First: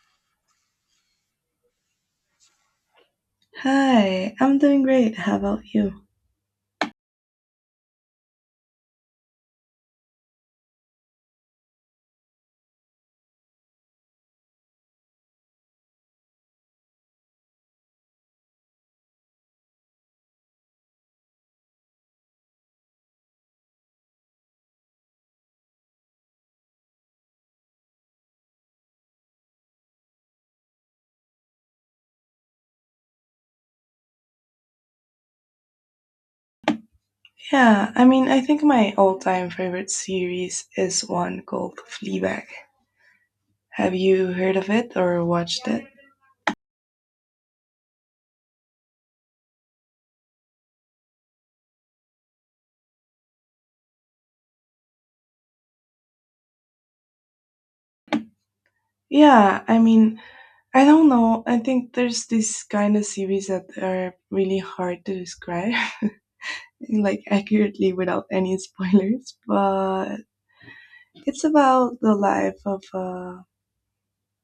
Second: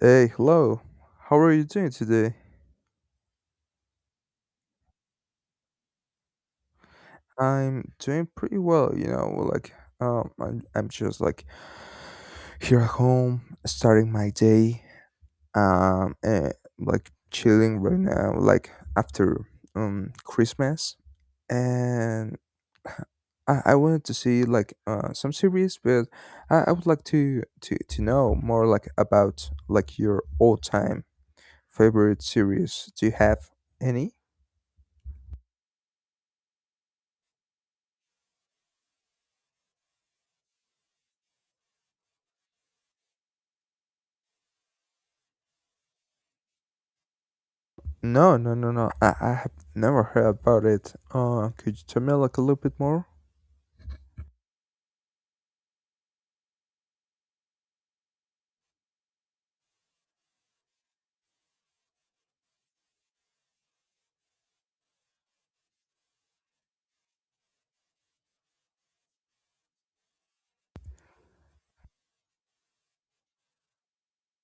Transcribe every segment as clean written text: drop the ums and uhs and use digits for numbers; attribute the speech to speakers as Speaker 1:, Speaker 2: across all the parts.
Speaker 1: Hey, hello. How are you doing today?
Speaker 2: Hi, I'm doing great. How about you?
Speaker 1: I'm doing pretty well, you know, like I'm just like here at home starting my day and like chilling right now like after Christmas and I wanted to see like some series, but I would like to know more like about like your all-time favorite series. Do you have any?
Speaker 2: Yeah, I mean, I think my all-time favorite series is one called Fleabag. Have you heard of it or watched it?
Speaker 1: No, no, no, no. I have never heard about it. Could you tell me like a little bit more?
Speaker 2: Yeah, I mean, I don't know. I think there's this kind of series that are really hard to describe, like accurately without any spoilers, but it's about the life of a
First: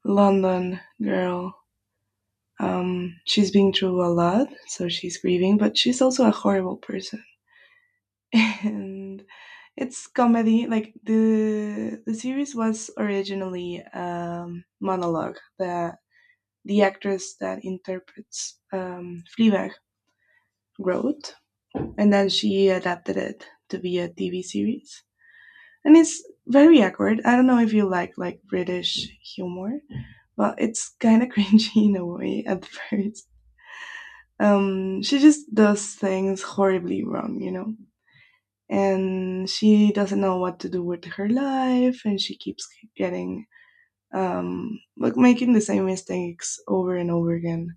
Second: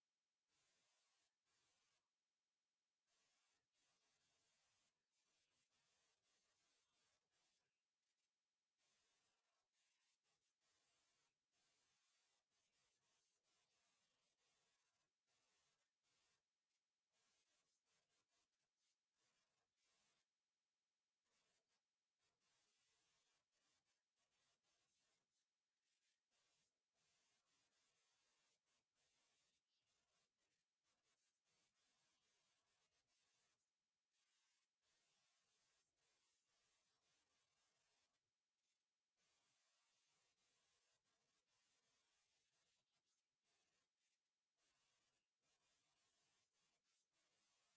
Speaker 2: London girl. She's been through a lot, so she's grieving, but she's also a horrible person. and It's comedy. Like, the series was originally monologue that the actress that interprets Fleabag wrote, and then she adapted it to be a TV series. And it's very awkward. I don't know if you like British humor, but it's kind of cringy in a way at first. She just does things horribly wrong, and she doesn't know what to do with her life. And she keeps getting, like, making the same mistakes over and over again.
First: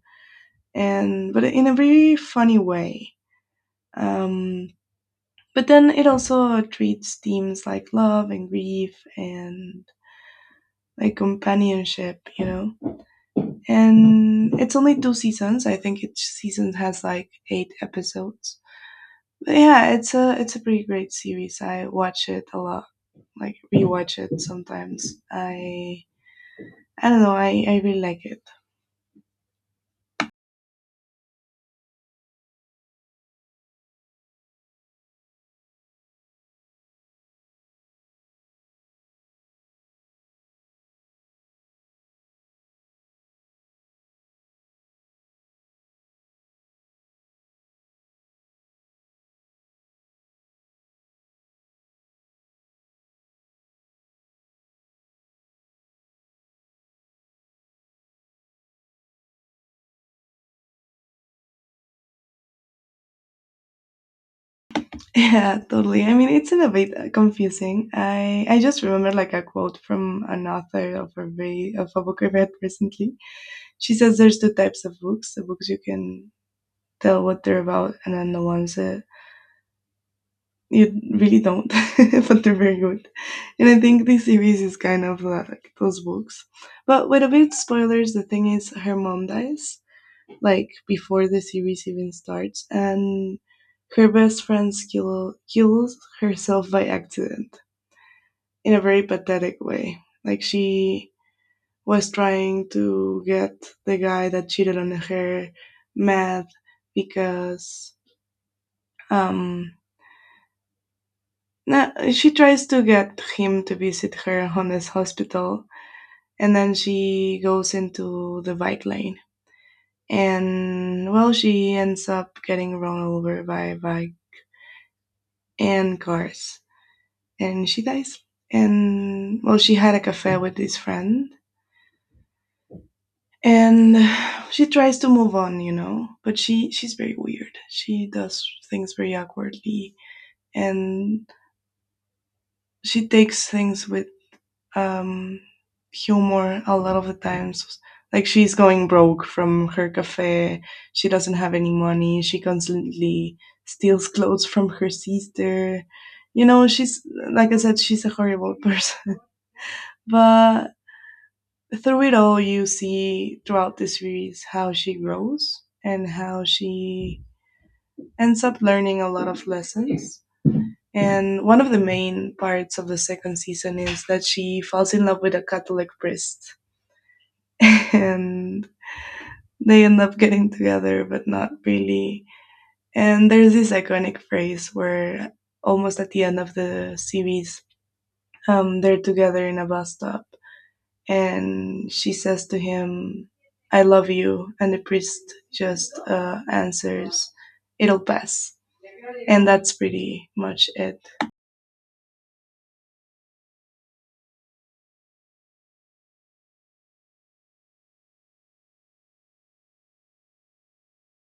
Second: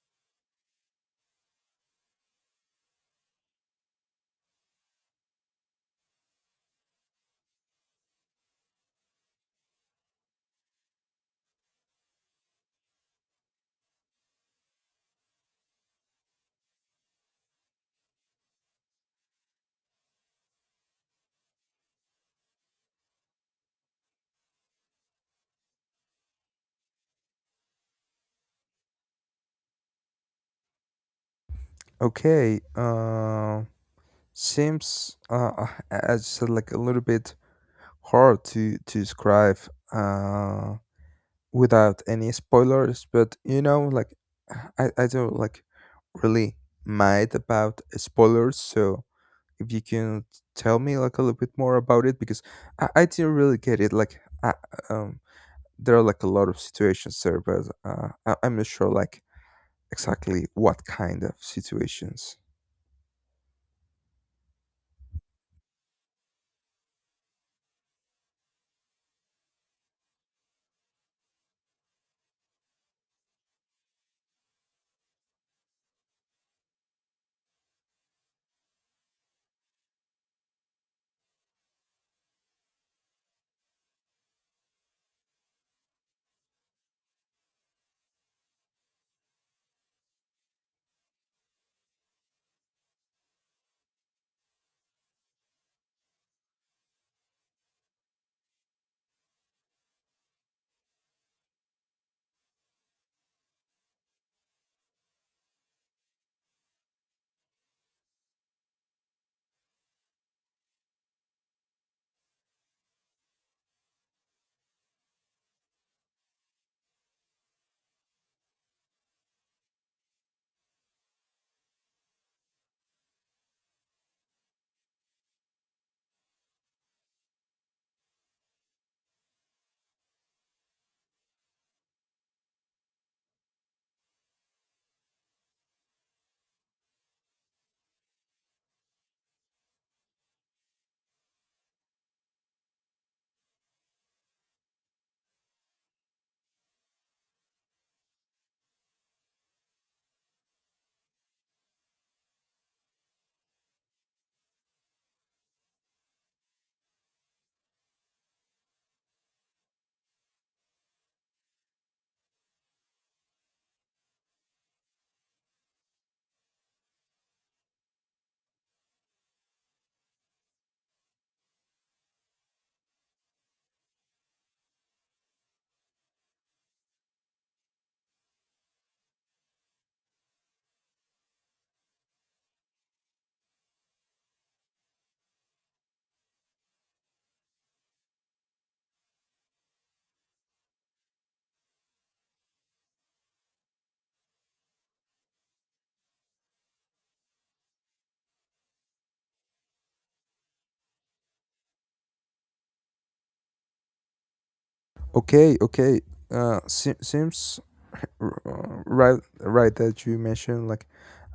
Speaker 2: And But in a very funny way. um but then it also treats themes like love and grief and, like, companionship, and it's only two seasons. I think each season has like eight episodes. But yeah, it's a pretty great series. I watch it a lot, like, rewatch it sometimes. I don't know. I really like it.
Speaker 1: Okay. Seems as you said, like a little bit hard to describe uh without any spoilers. But you know, like I don't like really mind about spoilers. So if you can tell me like a little bit more about it, because I didn't really get it. Like I um. there are like a lot of situations there, but I'm not sure like exactly what kind of situations.
Speaker 2: Yeah, totally. I mean, it's in a bit, confusing. I just remember like a quote from an author of a book I read recently. She says there's two types of books: the books you can tell what they're about, and then the ones that you really don't, but they're very good. And I think this series is kind of, like those books. But with a bit spoilers, the thing is her mom dies, like, before the series even starts, and her best friend kills herself by accident in a very pathetic way. Like, she was trying to get the guy that cheated on her mad, because um no, she tries to get him to visit her on his hospital, and then she goes into the bike lane. And well, she ends up getting run over by a bike and cars, and she dies. And well, she had a cafe with this friend, and she tries to move on. But she's very weird. She does things very awkwardly, and she takes things with, um, humor a lot of the times. Like, she's going broke from her cafe. She doesn't have any money. She constantly steals clothes from her sister. She's, like I said, she's a horrible person. But through it all, you see throughout the series how she grows and how she ends up learning a lot of lessons. And one of the main parts of the second season is that she falls in love with a Catholic priest, and they end up getting together, but not really. And there's this iconic phrase where, almost at the end of the series, they're together in a bus stop, and she says to him, "I love you," and the priest just, answers, "It'll pass." And that's pretty much it.
Speaker 1: Okay, okay. Seems right that you mentioned like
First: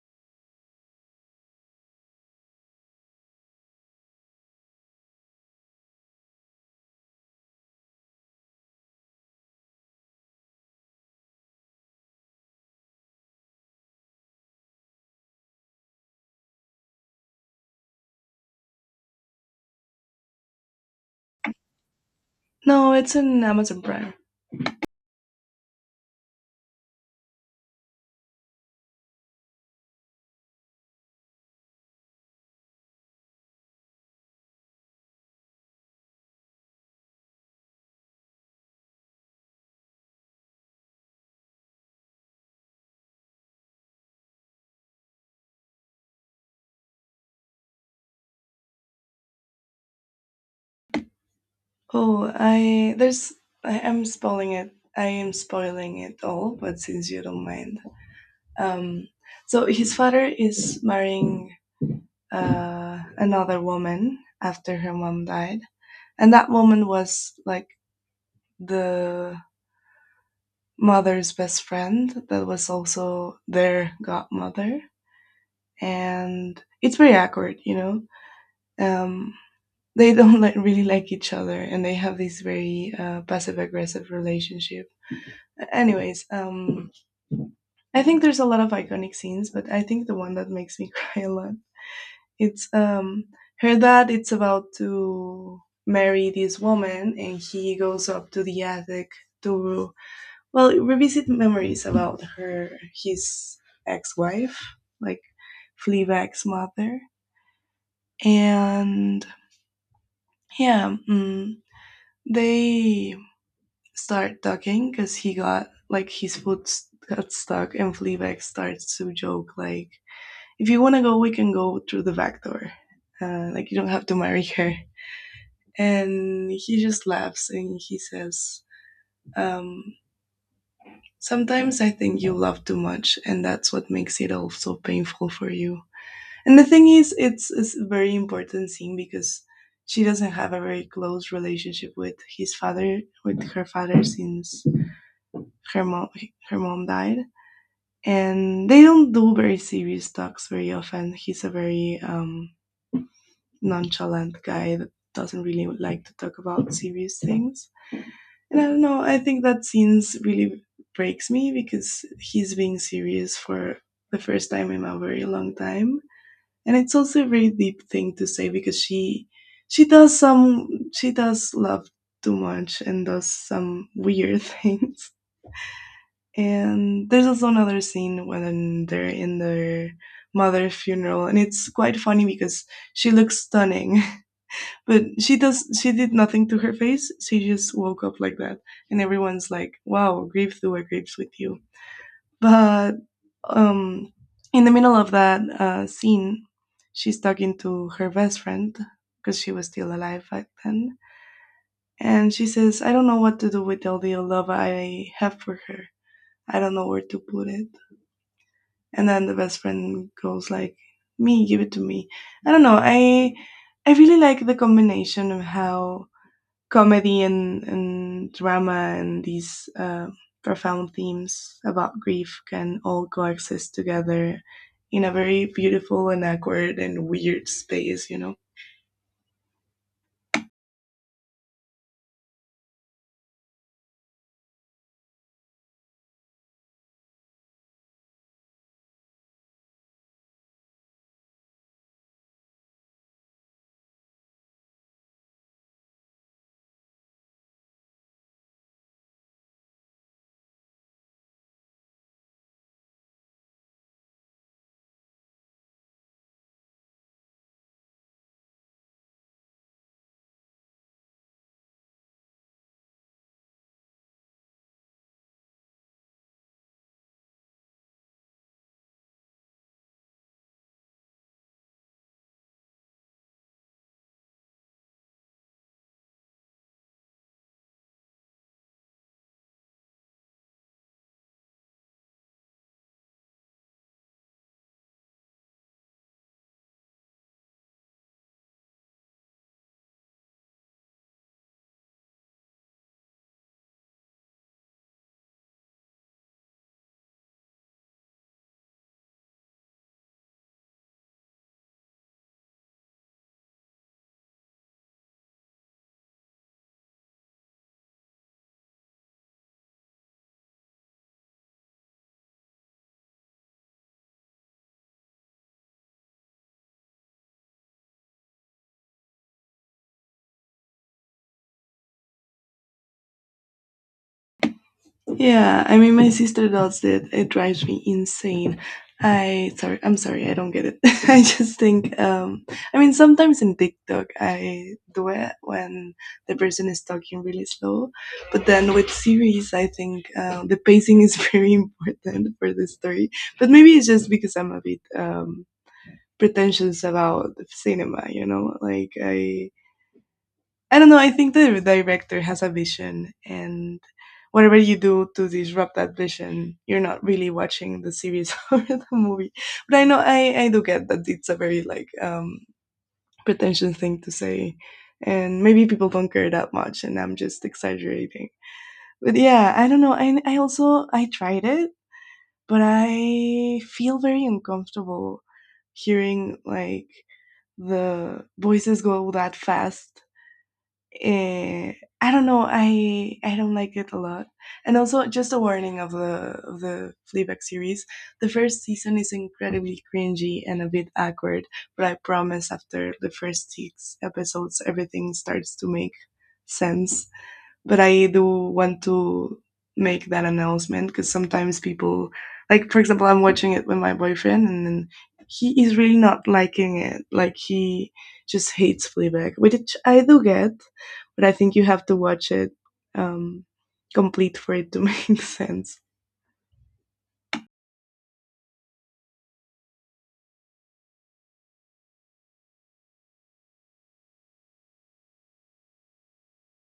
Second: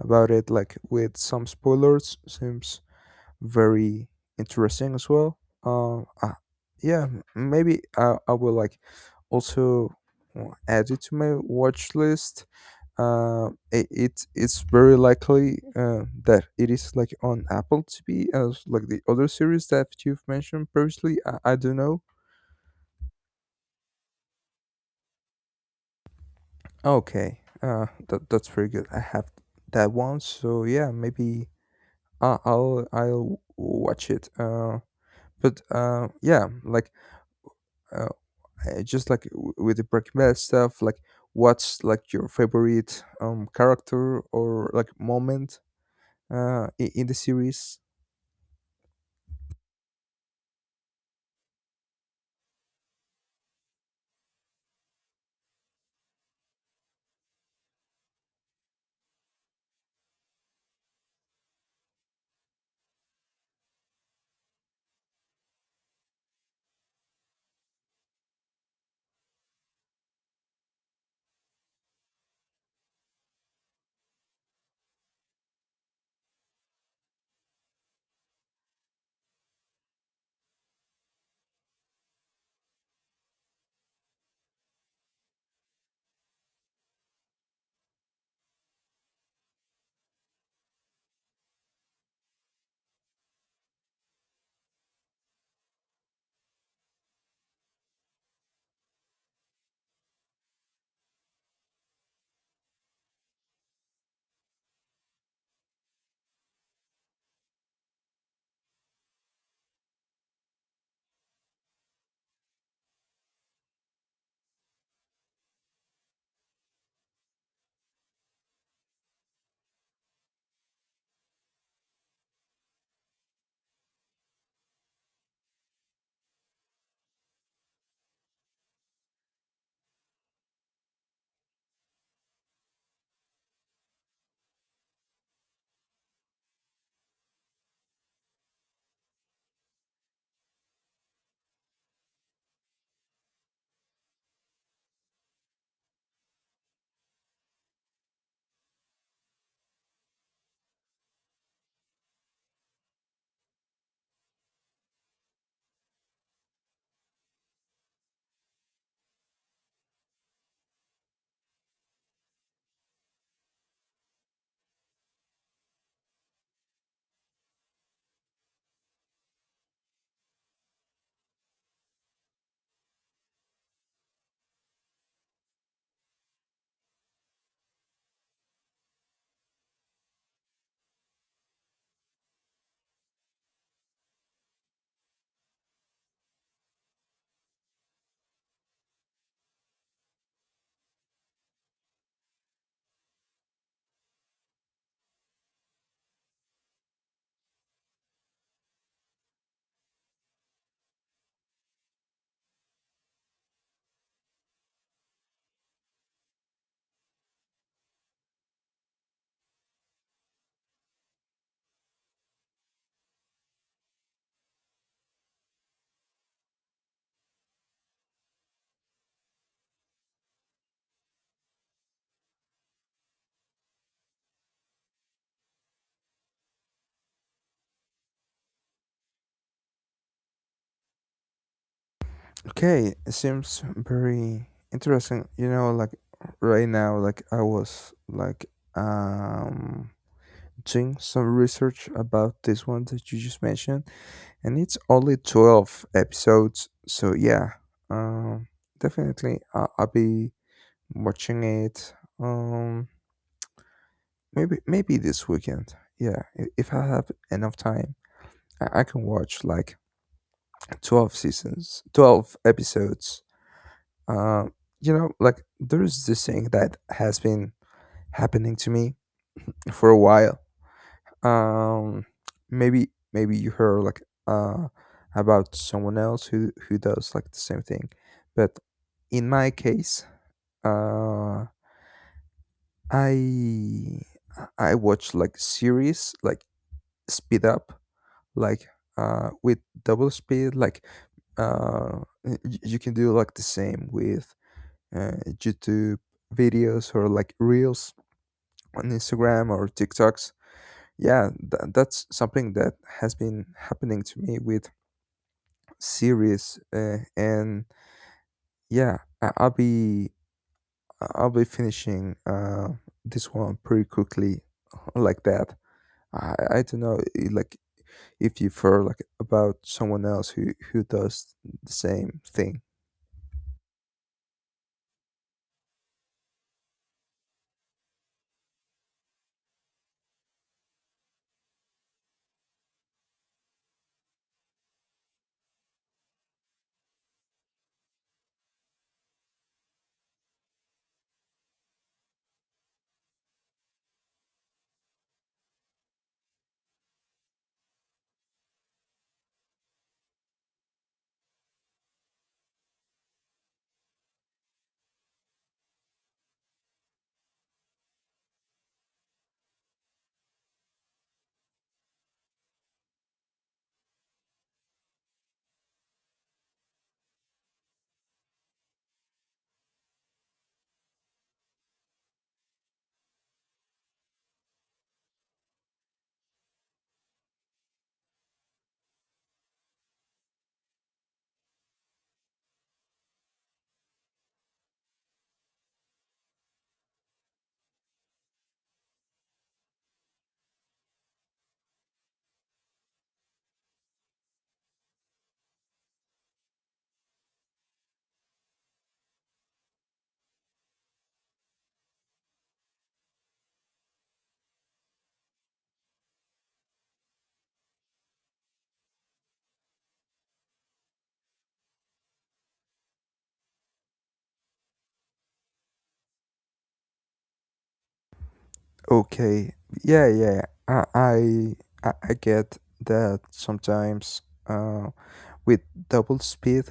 Speaker 1: about it like with some spoilers. Seems very interesting as well. Yeah, maybe I will like also add it to my watch list. Uh, it it's very likely that it is like on Apple TV, as like the other series that you've mentioned previously. I don't know.
Speaker 2: No, it's on Amazon Prime.
Speaker 1: Okay, that's pretty good. I have that one, so yeah, maybe I'll watch it. But Yeah, like uh, just like with the Breaking Bad stuff, like what's like your favorite character or like moment in the series?
Speaker 2: Oh, I am spoiling it. I am spoiling it all, but since you don't mind. Um, so his father is marrying, another woman after her mom died, and that woman was like the mother's best friend that was also their godmother, and it's very awkward. Um, they don't, like, really like each other, and they have this very, passive aggressive relationship. Anyways, I think there's a lot of iconic scenes, but I think the one that makes me cry a lot, it's, her dad, it's about to marry this woman, and he goes up to the attic to, well, revisit memories about her, his ex-wife, like, Fleabag's mother. And yeah, they start talking because he got, like, his foot got stuck, and Fleabag starts to joke like, "If you want to go, we can go through the back door, like, you don't have to marry her." And he just laughs and he says, um, "Sometimes I think you love too much, and that's what makes it all so painful for you." And the thing is, it's a very important thing because she doesn't have a very close relationship with his father, with her father, since her mom her mom died. And they don't do very serious talks very often. He's a very, nonchalant guy that doesn't really like to talk about serious things. And I don't know, I think that scene really breaks me because he's being serious for the first time in a very long time. And it's also a very deep thing to say because she does some, she does love too much, and does some weird things. And there's also another scene when they're in their mother's funeral, and it's quite funny because she looks stunning. But she does. She did nothing to her face. She just woke up like that, and everyone's like, "Wow, grief through a grapes with you." But, um, in the middle of that, scene, she's talking to her best friend because she was still alive back then, and she says, "I don't know what to do with all the love I have for her. I don't know where to put it." And then the best friend goes like, "Me, give it to me." I don't know. I really like the combination of how comedy and drama and these, profound themes about grief can all coexist together in a very beautiful and awkward and weird space, you know?
Speaker 1: Okay, it seems very interesting. You know, like right now, like I was like um doing some research about this one that you just mentioned, and it's only 12 episodes. So yeah, um, definitely I'll be watching it. Um, Maybe maybe this weekend. Yeah, if I have enough time, I can watch like 12 seasons, 12 episodes. Uh, you know, like there's this thing that has been happening to me for a while. Um, Maybe maybe you heard like about someone else who does like the same thing, but in my case, uh, I I watch like series like speed up like with double speed like uh y- you can do like the same with youtube videos or like reels on instagram or tiktoks. Yeah, that's something that has been happening to me with series, and yeah, I'll be finishing this one pretty quickly like that. I don't know it, like if you feel like about someone else who does the same thing.
Speaker 2: Yeah, I mean, my sister does it. It drives me insane. I'm sorry, I don't get it. I just think, I mean, sometimes in TikTok I do it when the person is talking really slow, but then with series, I think, the pacing is very important for the story. But maybe it's just because I'm a bit, pretentious about cinema, you know? Like, I don't know. I think the director has a vision, and whatever you do to disrupt that vision, you're not really watching the series or the movie. But I know I do get that it's a very, like, pretentious thing to say, and maybe people don't care that much, and I'm just exaggerating. But yeah, I don't know. I also I tried it, but I feel very uncomfortable hearing, like, the voices go that fast. eh, I don't know. I don't like it a lot. And also, just a warning of the Fleabag series. The first season is incredibly cringy and a bit awkward, but I promise, after the first six episodes, everything starts to make sense. But I do want to make that announcement because sometimes people, like for example, I'm watching it with my boyfriend, and then he is really not liking it. Like, he just hates Fleabag, which I do get, but I think you have to watch it, um, complete for it to make sense.
Speaker 1: Okay, yeah, yeah, I I get that sometimes uh, with double speed,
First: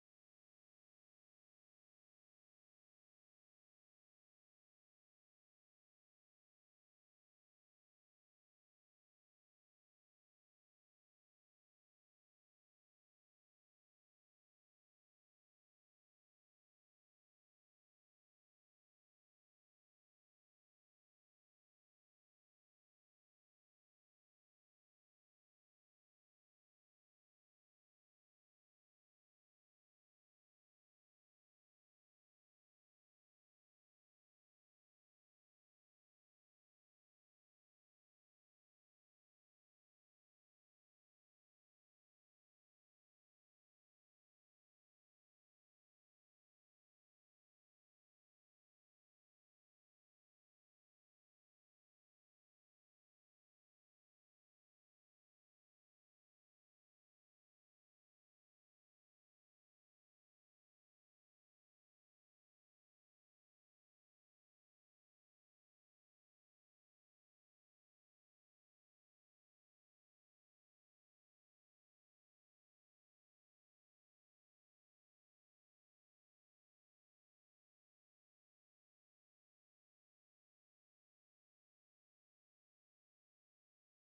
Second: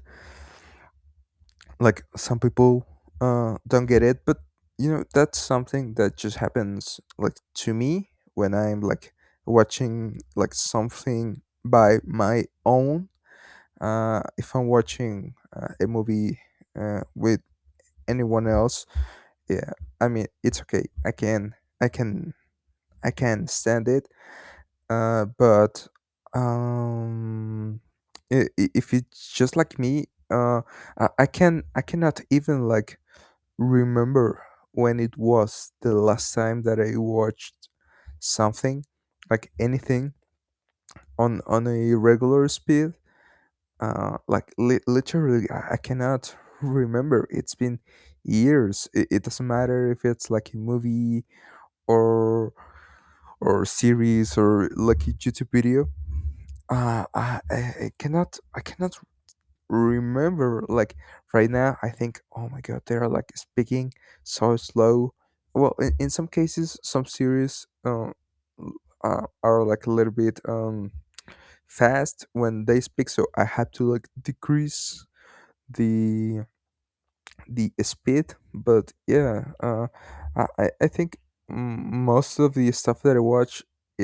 Speaker 1: like some people don't get it, but you know that's something that just happens like to me when I'm like watching like something by my own. If I'm watching a movie with anyone else, yeah, I mean it's okay, i can I can stand it, uh but um if it's just like me, uh I can I cannot even like remember when it was the last time that I watched something, like anything, on a regular speed. Like literally I cannot remember. It's been years, it doesn't matter if it's like a movie or or series or like a YouTube video. Uh, I, I I cannot I cannot remember like right now. I think oh my god, they are like speaking so slow. Well, in some cases, some series l- are like a little bit fast when they speak, so I have to like decrease the the speed. But yeah, I think mm, most of the stuff that I watch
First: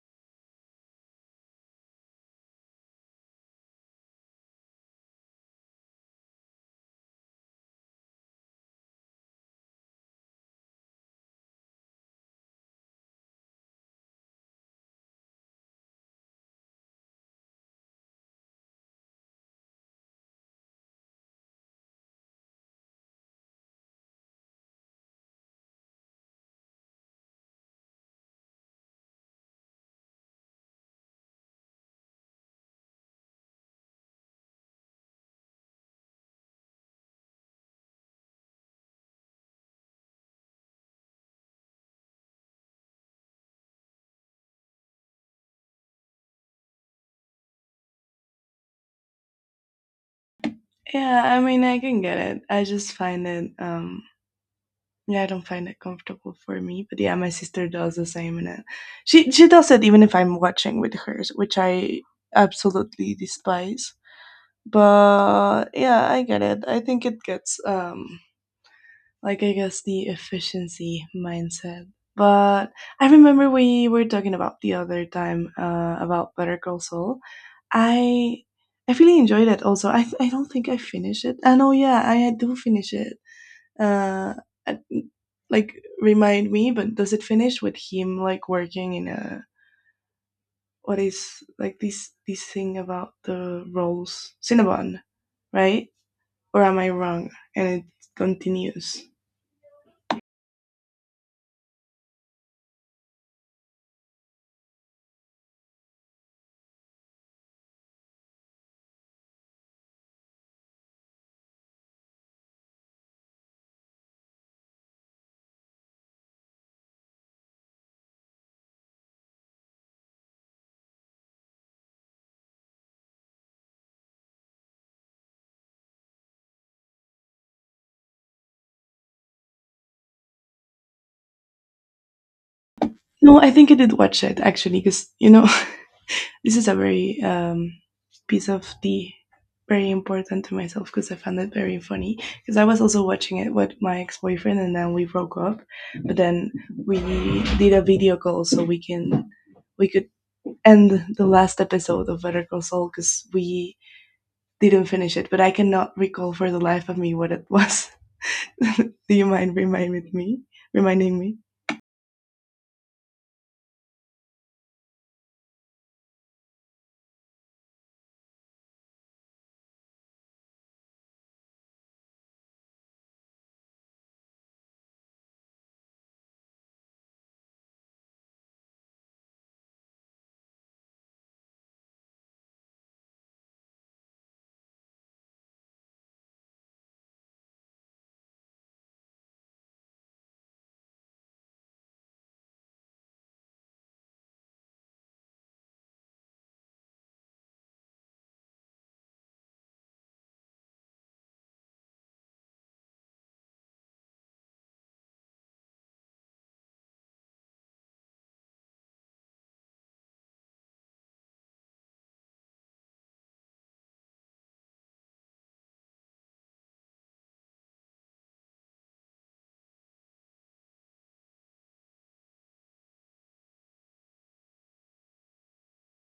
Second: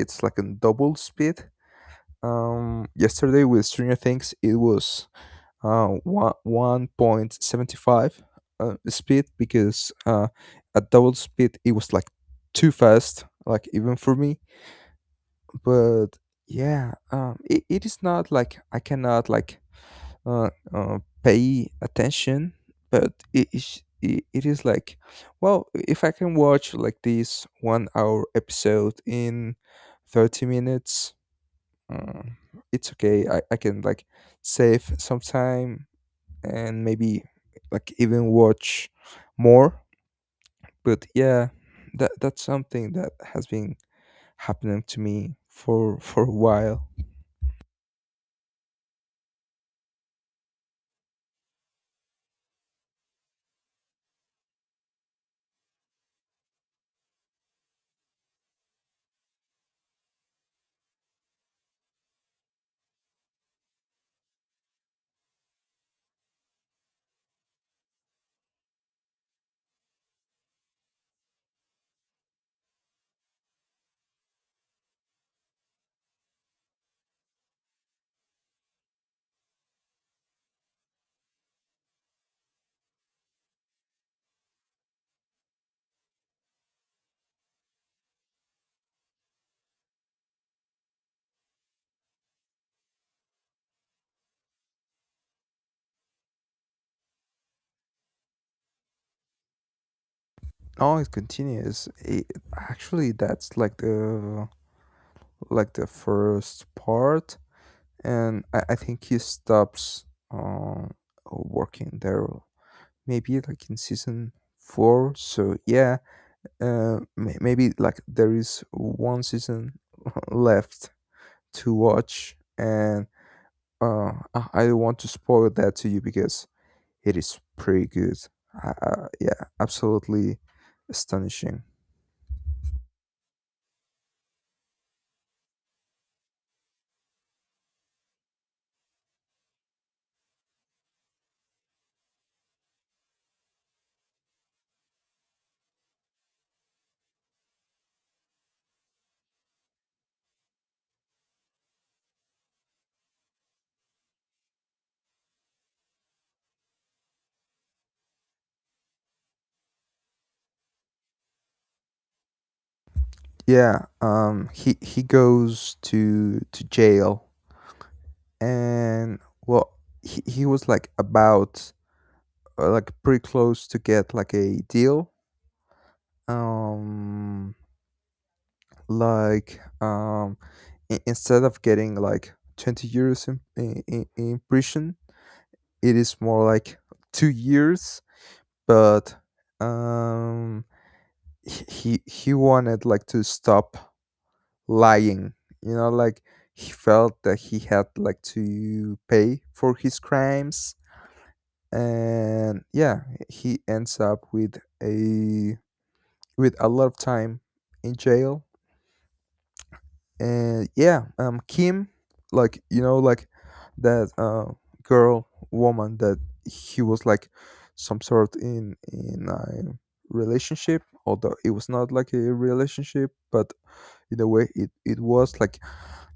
Speaker 1: it's like in double speed. Yesterday with stranger things it was 1.75 speed because at double speed it was like too fast, like even for me. But yeah, it, it is not like I cannot like pay attention, but it, it is like, well, if I can watch like this 1 hour episode in 30 minutes, uh, it's okay, I can like save some time and maybe like even watch more. But yeah, that's something that has been happening to me for a while.
Speaker 2: Yeah, I mean, I can get it. I just find it. Yeah, I don't find it comfortable for me, but yeah, my sister does the same, and, she does it even if I'm watching with her, which I absolutely despise. But yeah, I get it. I think it gets, like, I guess, the efficiency mindset. But I remember we were talking about the other time, about Better Call Saul. I I really enjoyed it. Also, I don't think I finished it. I know, yeah, I do finish it, uh, like, remind me, but does it finish with him, like, working in a, what is, like, this thing about the rolls Cinnabon, right? Or am I wrong? And it continues?
Speaker 1: Oh, it continues actually. That's like the first part, and I think he stops uh, working there maybe like in season four. So yeah, maybe like there is one season left to watch, and I don't want to spoil that to you because it is pretty good. Yeah, absolutely astonishing.
Speaker 2: No, I think I did watch it, actually, because, you know. This is a very, piece of the, very important to myself, because I found it very funny. Because I was also watching it with my ex boyfriend, and then we broke up. But then we did a video call so we could end the last episode of Better Call Saul because we didn't finish it. But I cannot recall for the life of me what it was. Do you mind reminding me? Reminding me?
Speaker 1: Yeah, he goes to jail, and well, he was like about like pretty close to get like a deal, um like um instead of getting like 20 years in prison. It is more like 2 years, but um he wanted like to stop lying, you know, like he felt that he had like to pay for his crimes. And yeah, he ends up with a lot of time in jail. And yeah, kim, like you know, like that girl, woman, that he was like some sort in a relationship, although it was not like a relationship, but in a way it it was like,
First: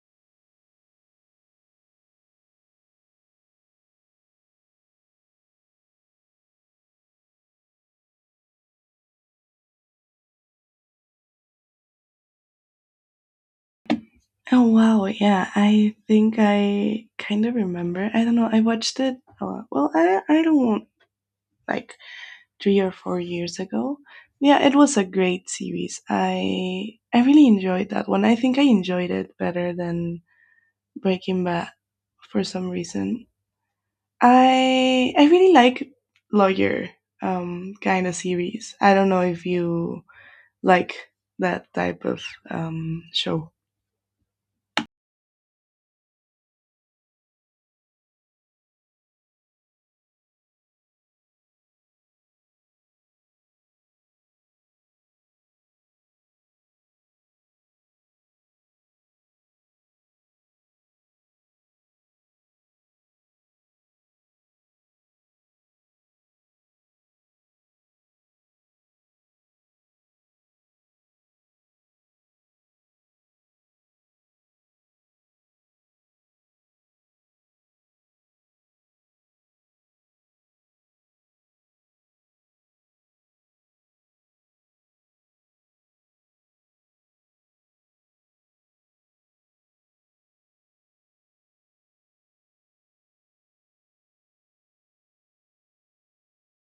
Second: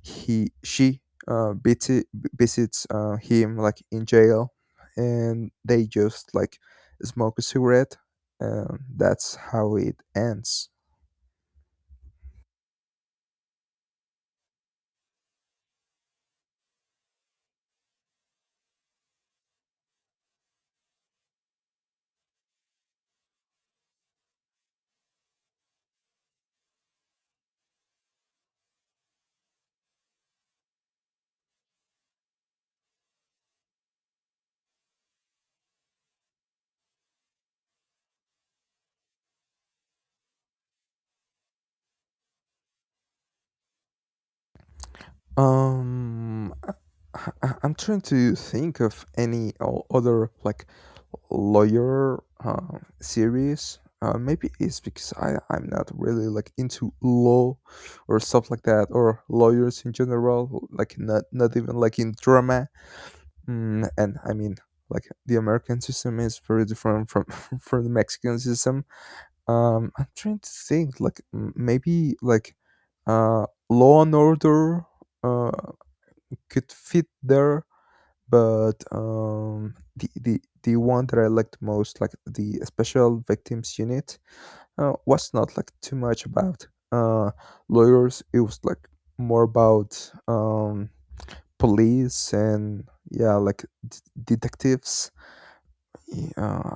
Speaker 1: he she uh visi- visits him like in jail, and they just like smoke a cigarette, and that's how it ends.
Speaker 2: Oh wow, yeah. I think I kind of remember. I don't know. I watched it. Well, I don't want, like, 3 or 4 years ago. Yeah, it was a great series. I really enjoyed that one. I think I enjoyed it better than Breaking Bad for some reason. I really like lawyer, kind of series. I don't know if you like that type of show.
Speaker 1: I'm trying to think of any other like lawyer series. Maybe it's because I'm not really like into law or stuff like that, or lawyers in general, like not even like in drama. Mm, and I mean, like the American system is very different from from the Mexican system. I'm trying to think, like maybe like Law and Order uh, could fit there, but the one that I liked most, like the Special Victims Unit, was not like too much about uh, lawyers. It was like more about police and yeah, like detectives. Yeah,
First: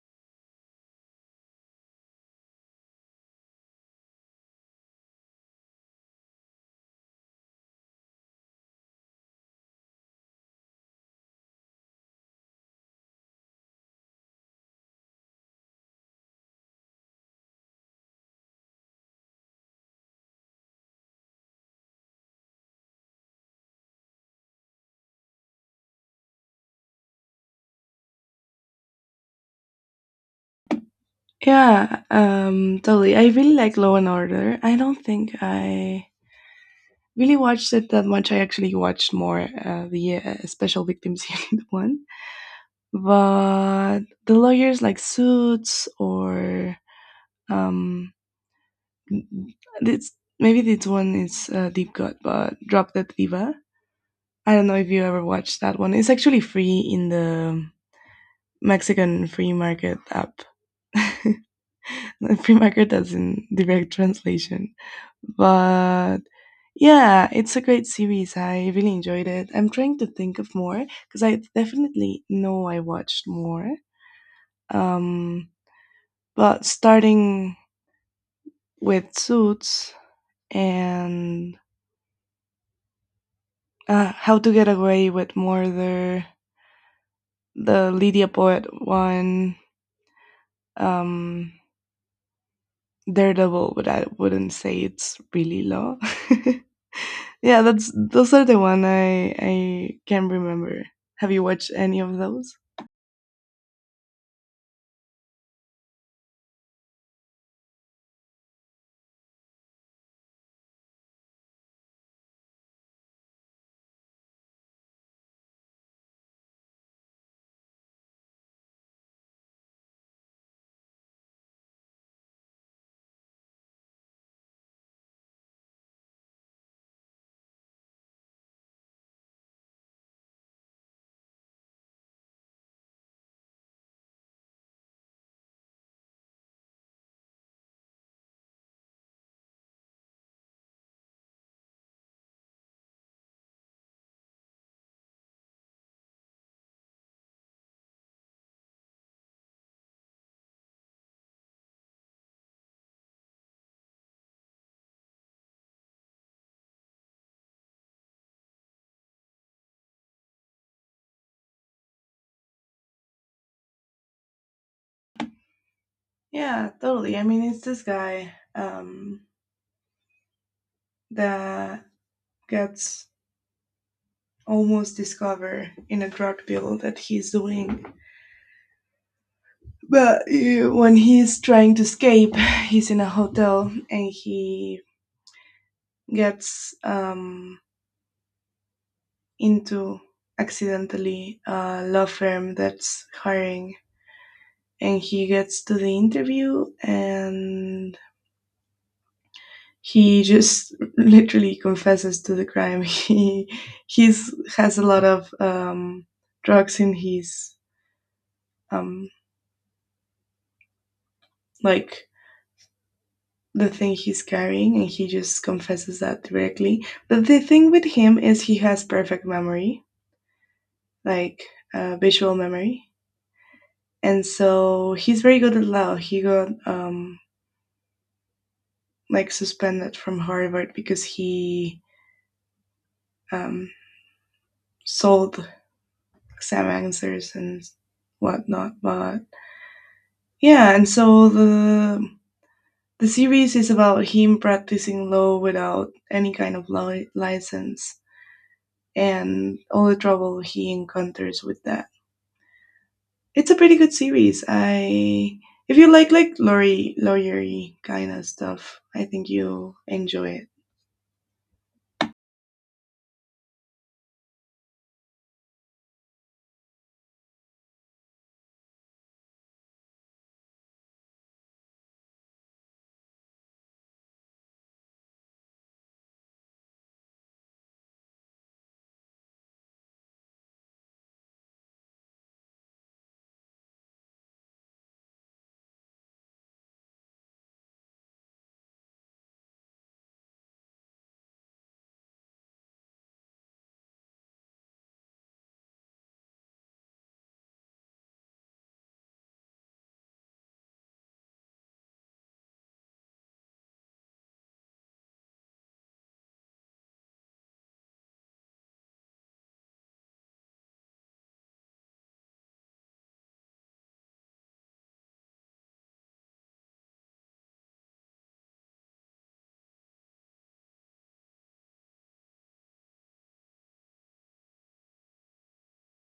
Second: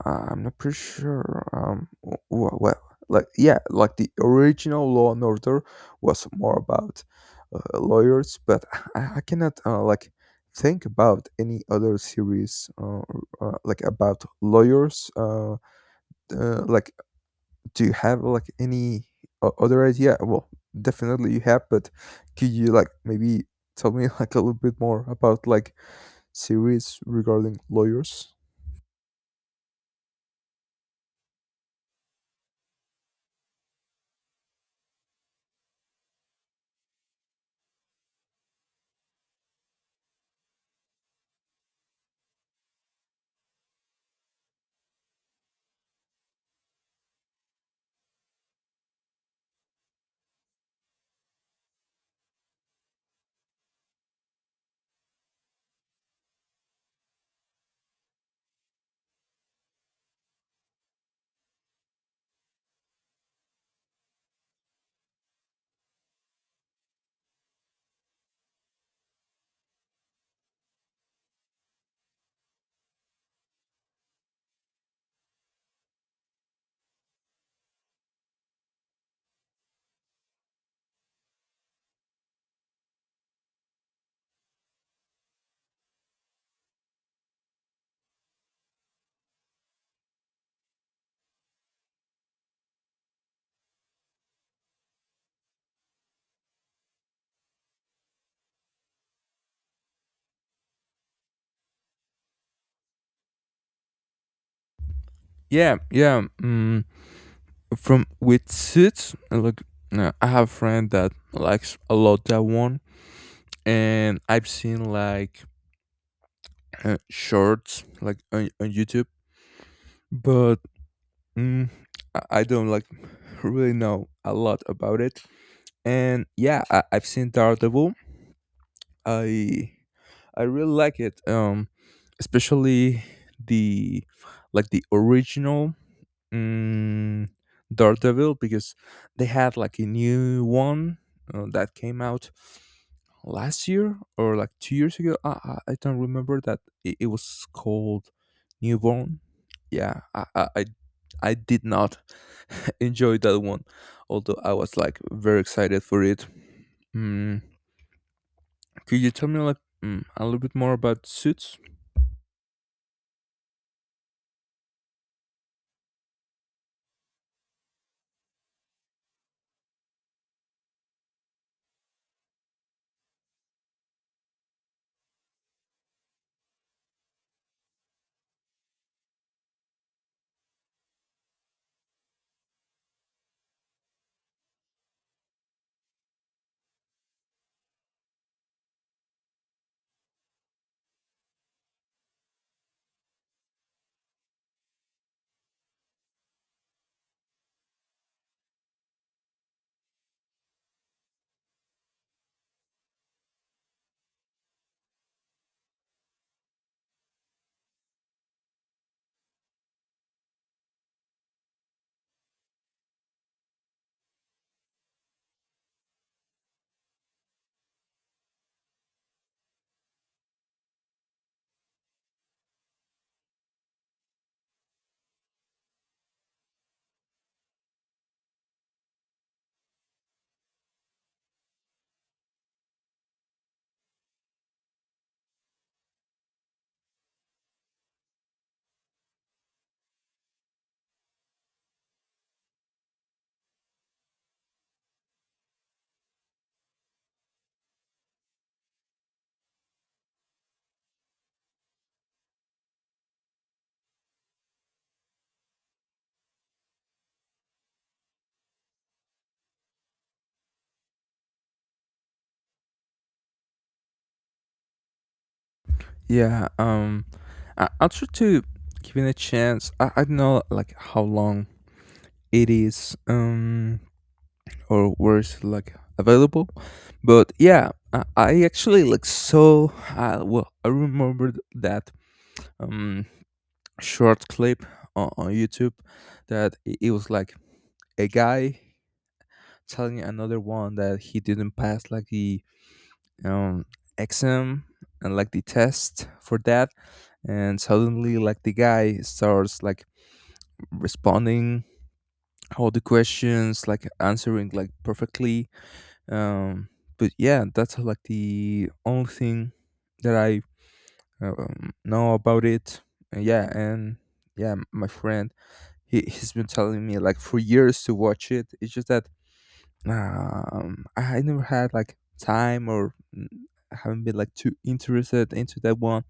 Speaker 1: I'm not pretty sure. Well, like yeah, like the original Law and Order was more about lawyers, but I cannot like think about any other series like about lawyers. Like, do you have like any other idea? Well, definitely you have, but could you like maybe tell me like a little bit more about like series regarding lawyers?
Speaker 2: Yeah, totally. I really like Law and Order. I don't think I really watched it that much. I actually watched more the Special Victims Unit one, but the lawyers like Suits or um, it's maybe this one is Deep Cut, but Drop Dead Diva. I don't know if you ever watched that one. It's actually free in the Mexican free market app. Market doesn't direct translation. But yeah, it's a great series. I really enjoyed it. I'm trying to think of more because I definitely know I watched more. Um, but starting with Suits and How to Get Away with Murder, the Lydia Poet one, um, Daredevil, but I wouldn't say it's really law. Yeah, that's those are the one I can remember. Have you watched any of those?
Speaker 1: Yeah, yeah. from With suits, like no, I have a friend that likes a lot that one, and I've seen like shorts like on youtube, but mm, I don't like really know a lot about it. And yeah, I've seen daredevil. i I really like it, especially the like the original Mm, Daredevil, because they had like a new one that came out last year or like 2 years ago. I don't remember that. It was called Newborn. Yeah, I did not enjoy that one, although I was like very excited for it. Mm, could you tell me like mm, a little bit more about Suits?
Speaker 2: Yeah, totally. I mean, it's this guy that gets almost discovered in a drug deal that he's doing. But when he's trying to escape, he's in a hotel and he gets into accidentally a law firm that's hiring. And he gets to the interview and he just literally confesses to the crime. He he's has a lot of drugs in his um, like the thing he's carrying, and he just confesses that directly. But the thing with him is he has perfect memory, like visual memory, and so he's very good at law. He got like suspended from Harvard because he um, sold exam answers and whatnot, but yeah. And so the series is about him practicing law without any kind of license and all the trouble he encounters with that. It's a pretty good series. I if you like lawyery kind of stuff, I think you'll enjoy it.
Speaker 1: Yeah, I'll try to give it a chance. I don't know like how long it is or where is it like available. But yeah, I actually like, so I remembered that um short clip on youtube, that it was like a guy telling another one that he didn't pass like the um exam and like the test for that, and suddenly like the guy starts like responding all the questions, like answering like perfectly. Um, but yeah, that's like the only thing that I know about it. And yeah, my friend, he's been telling me like for years to watch it. It's just that I never had like time, or haven't been like too interested into that one.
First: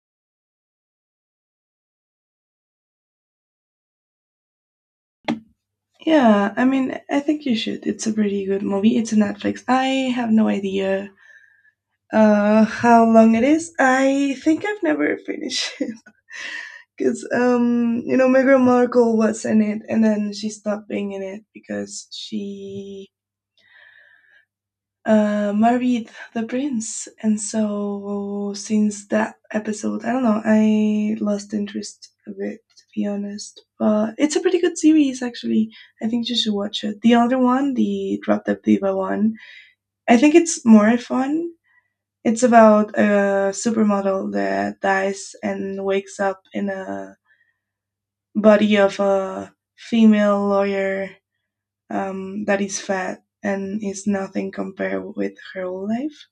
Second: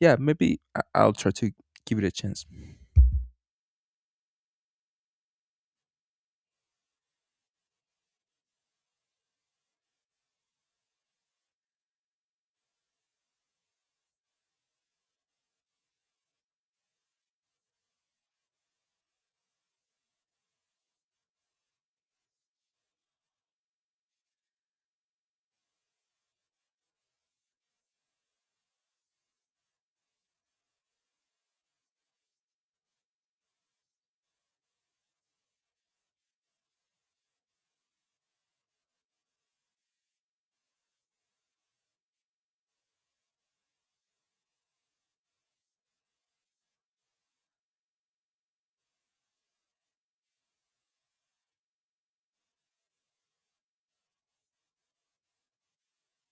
Speaker 1: Yeah, maybe I'll try to give it a chance.
Speaker 2: Yeah, I mean, I think you should. It's a pretty good movie. It's a Netflix. I have no idea how long it is. I think I've never finished it. Because, you know, Meghan Markle was in it and then she stopped being in it because she married the prince. And so, since that episode, I don't know, I lost interest a bit, to be honest. But it's a pretty good series, actually. I think you should watch it. The other one, the Drop Dead Diva one, I think it's more fun. It's about a supermodel that dies and wakes up in a body of a female lawyer that is fat and is nothing compared with her whole life.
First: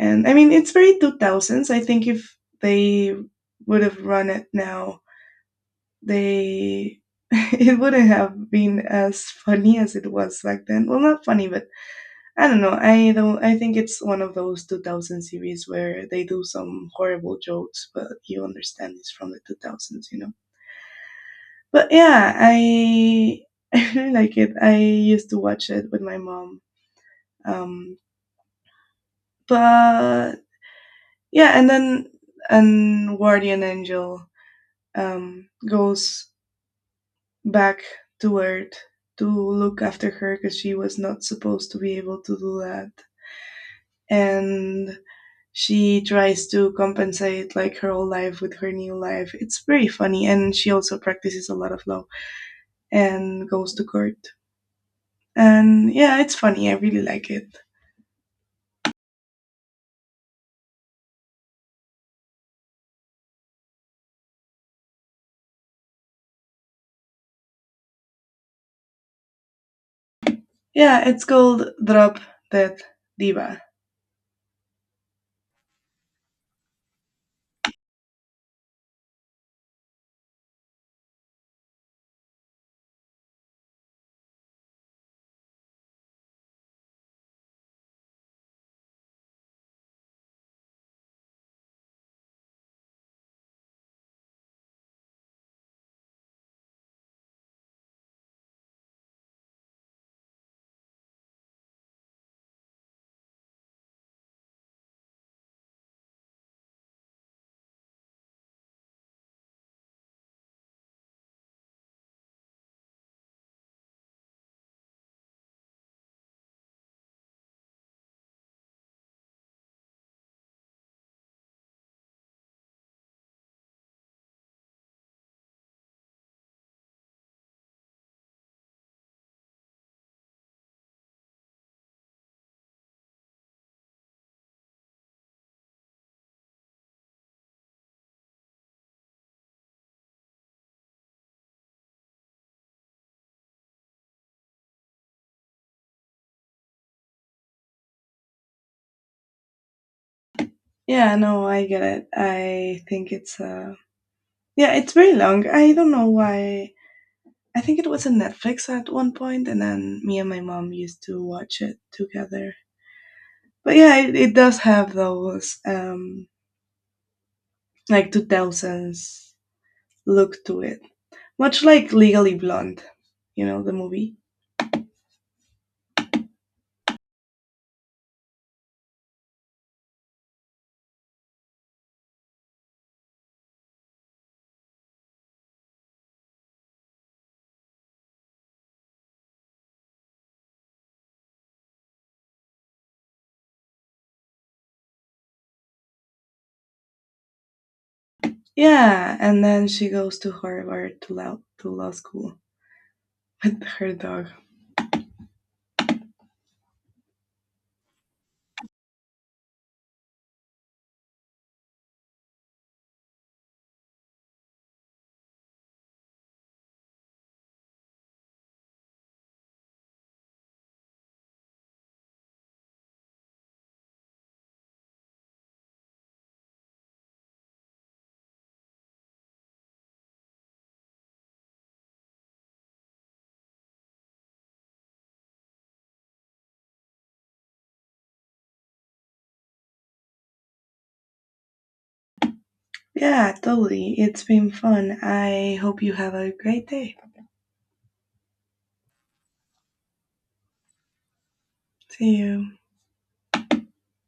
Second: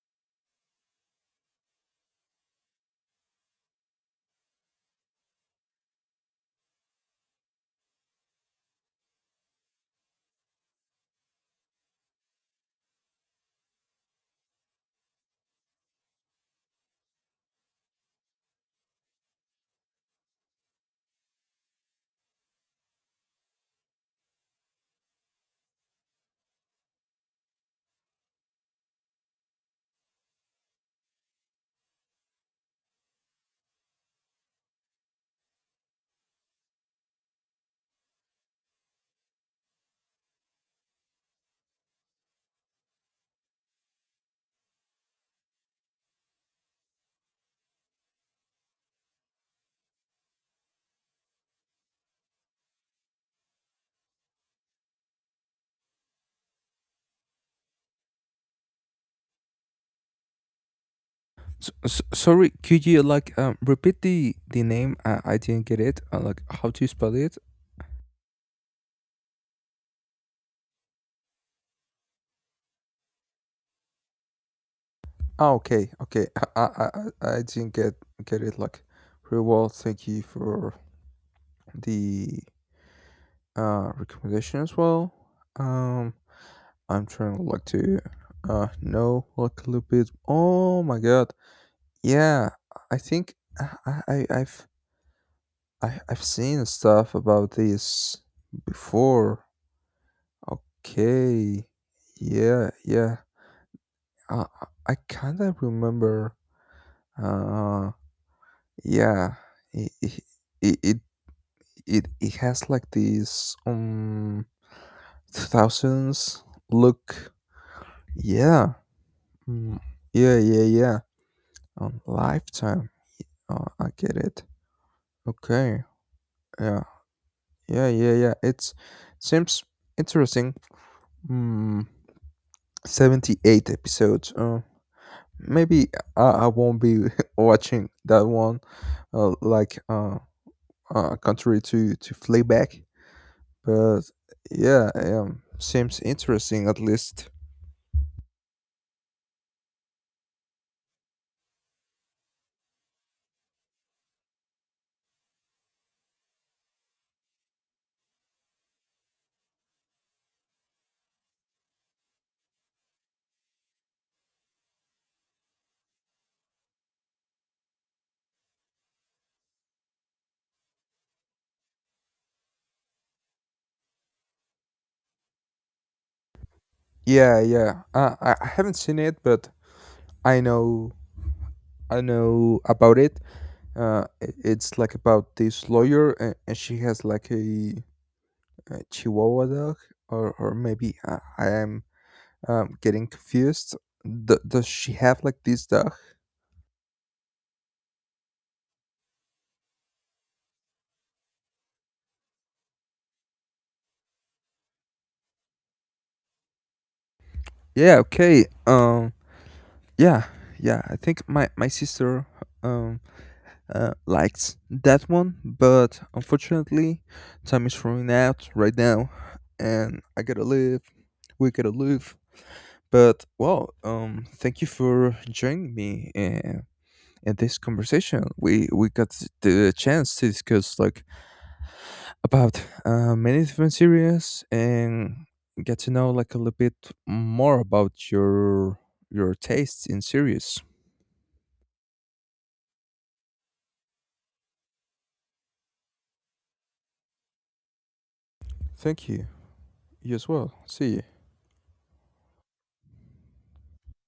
Speaker 2: And I mean, it's very 2000s. I think if they would have run it now, they it wouldn't have been as funny as it was back then. Well, not funny, but I don't know. I don't. I think it's one of those 2000 series where they do some horrible jokes, but you understand it's from the 2000s, you know. But yeah, I I really like it. I used to watch it with my mom. Um, but yeah, and then an guardian angel goes back to Earth to look after her because she was not supposed to be able to do that, and she tries to compensate like her old life with her new life. It's very funny, and she also practices a lot of law and goes to court. And yeah, it's funny. I really like it.
Speaker 1: So, so, sorry, could you like repeat the name? I didn't get it. Like how to spell it?
Speaker 2: Yeah, it's called Drop Dead Diva.
Speaker 1: Ah, okay, okay. I didn't get it. Like, reward. Thank you for the recommendation as well. Um, I'm trying like to know like a little bit. Oh my god. Yeah, I think I've seen stuff about this before. Okay. Yeah, yeah. Uh, I kind of remember. Uh, yeah. It It, it, it it has like this two thousands look. Yeah, mm, yeah yeah yeah, on lifetime. Oh, I get it. Okay, yeah, yeah it's seems interesting. Mm, 78 episodes. Maybe I won't be watching that one, uh, like uh, contrary to flayback. But yeah, seems interesting, at least.
Speaker 2: Yeah, no, I get it. I think it's yeah, it's very long. I don't know why. I think it was on Netflix at one point, and then me and my mom used to watch it together. But yeah, it does have those like 2000s look to it, much like Legally Blonde, you know, the movie.
Speaker 1: Yeah, yeah. I haven't seen it, but I know I know about it. It's like about this lawyer, and she has like a Chihuahua dog, or maybe I am getting confused. Does she have like this dog?
Speaker 2: Yeah, and then she goes to Harvard to law school with her dog.
Speaker 1: Yeah. Okay. Yeah. Yeah. I think my sister um liked that one, but unfortunately, time is running out right now, and I gotta leave. We gotta leave. But well, thank you for joining me in this conversation. We got the chance to discuss like about many different series and get to know like a little bit more about your tastes in series.
Speaker 2: Yeah, totally. It's been fun. I hope you have a great day.
Speaker 1: Thank you. You as well. See you.
Speaker 2: See you.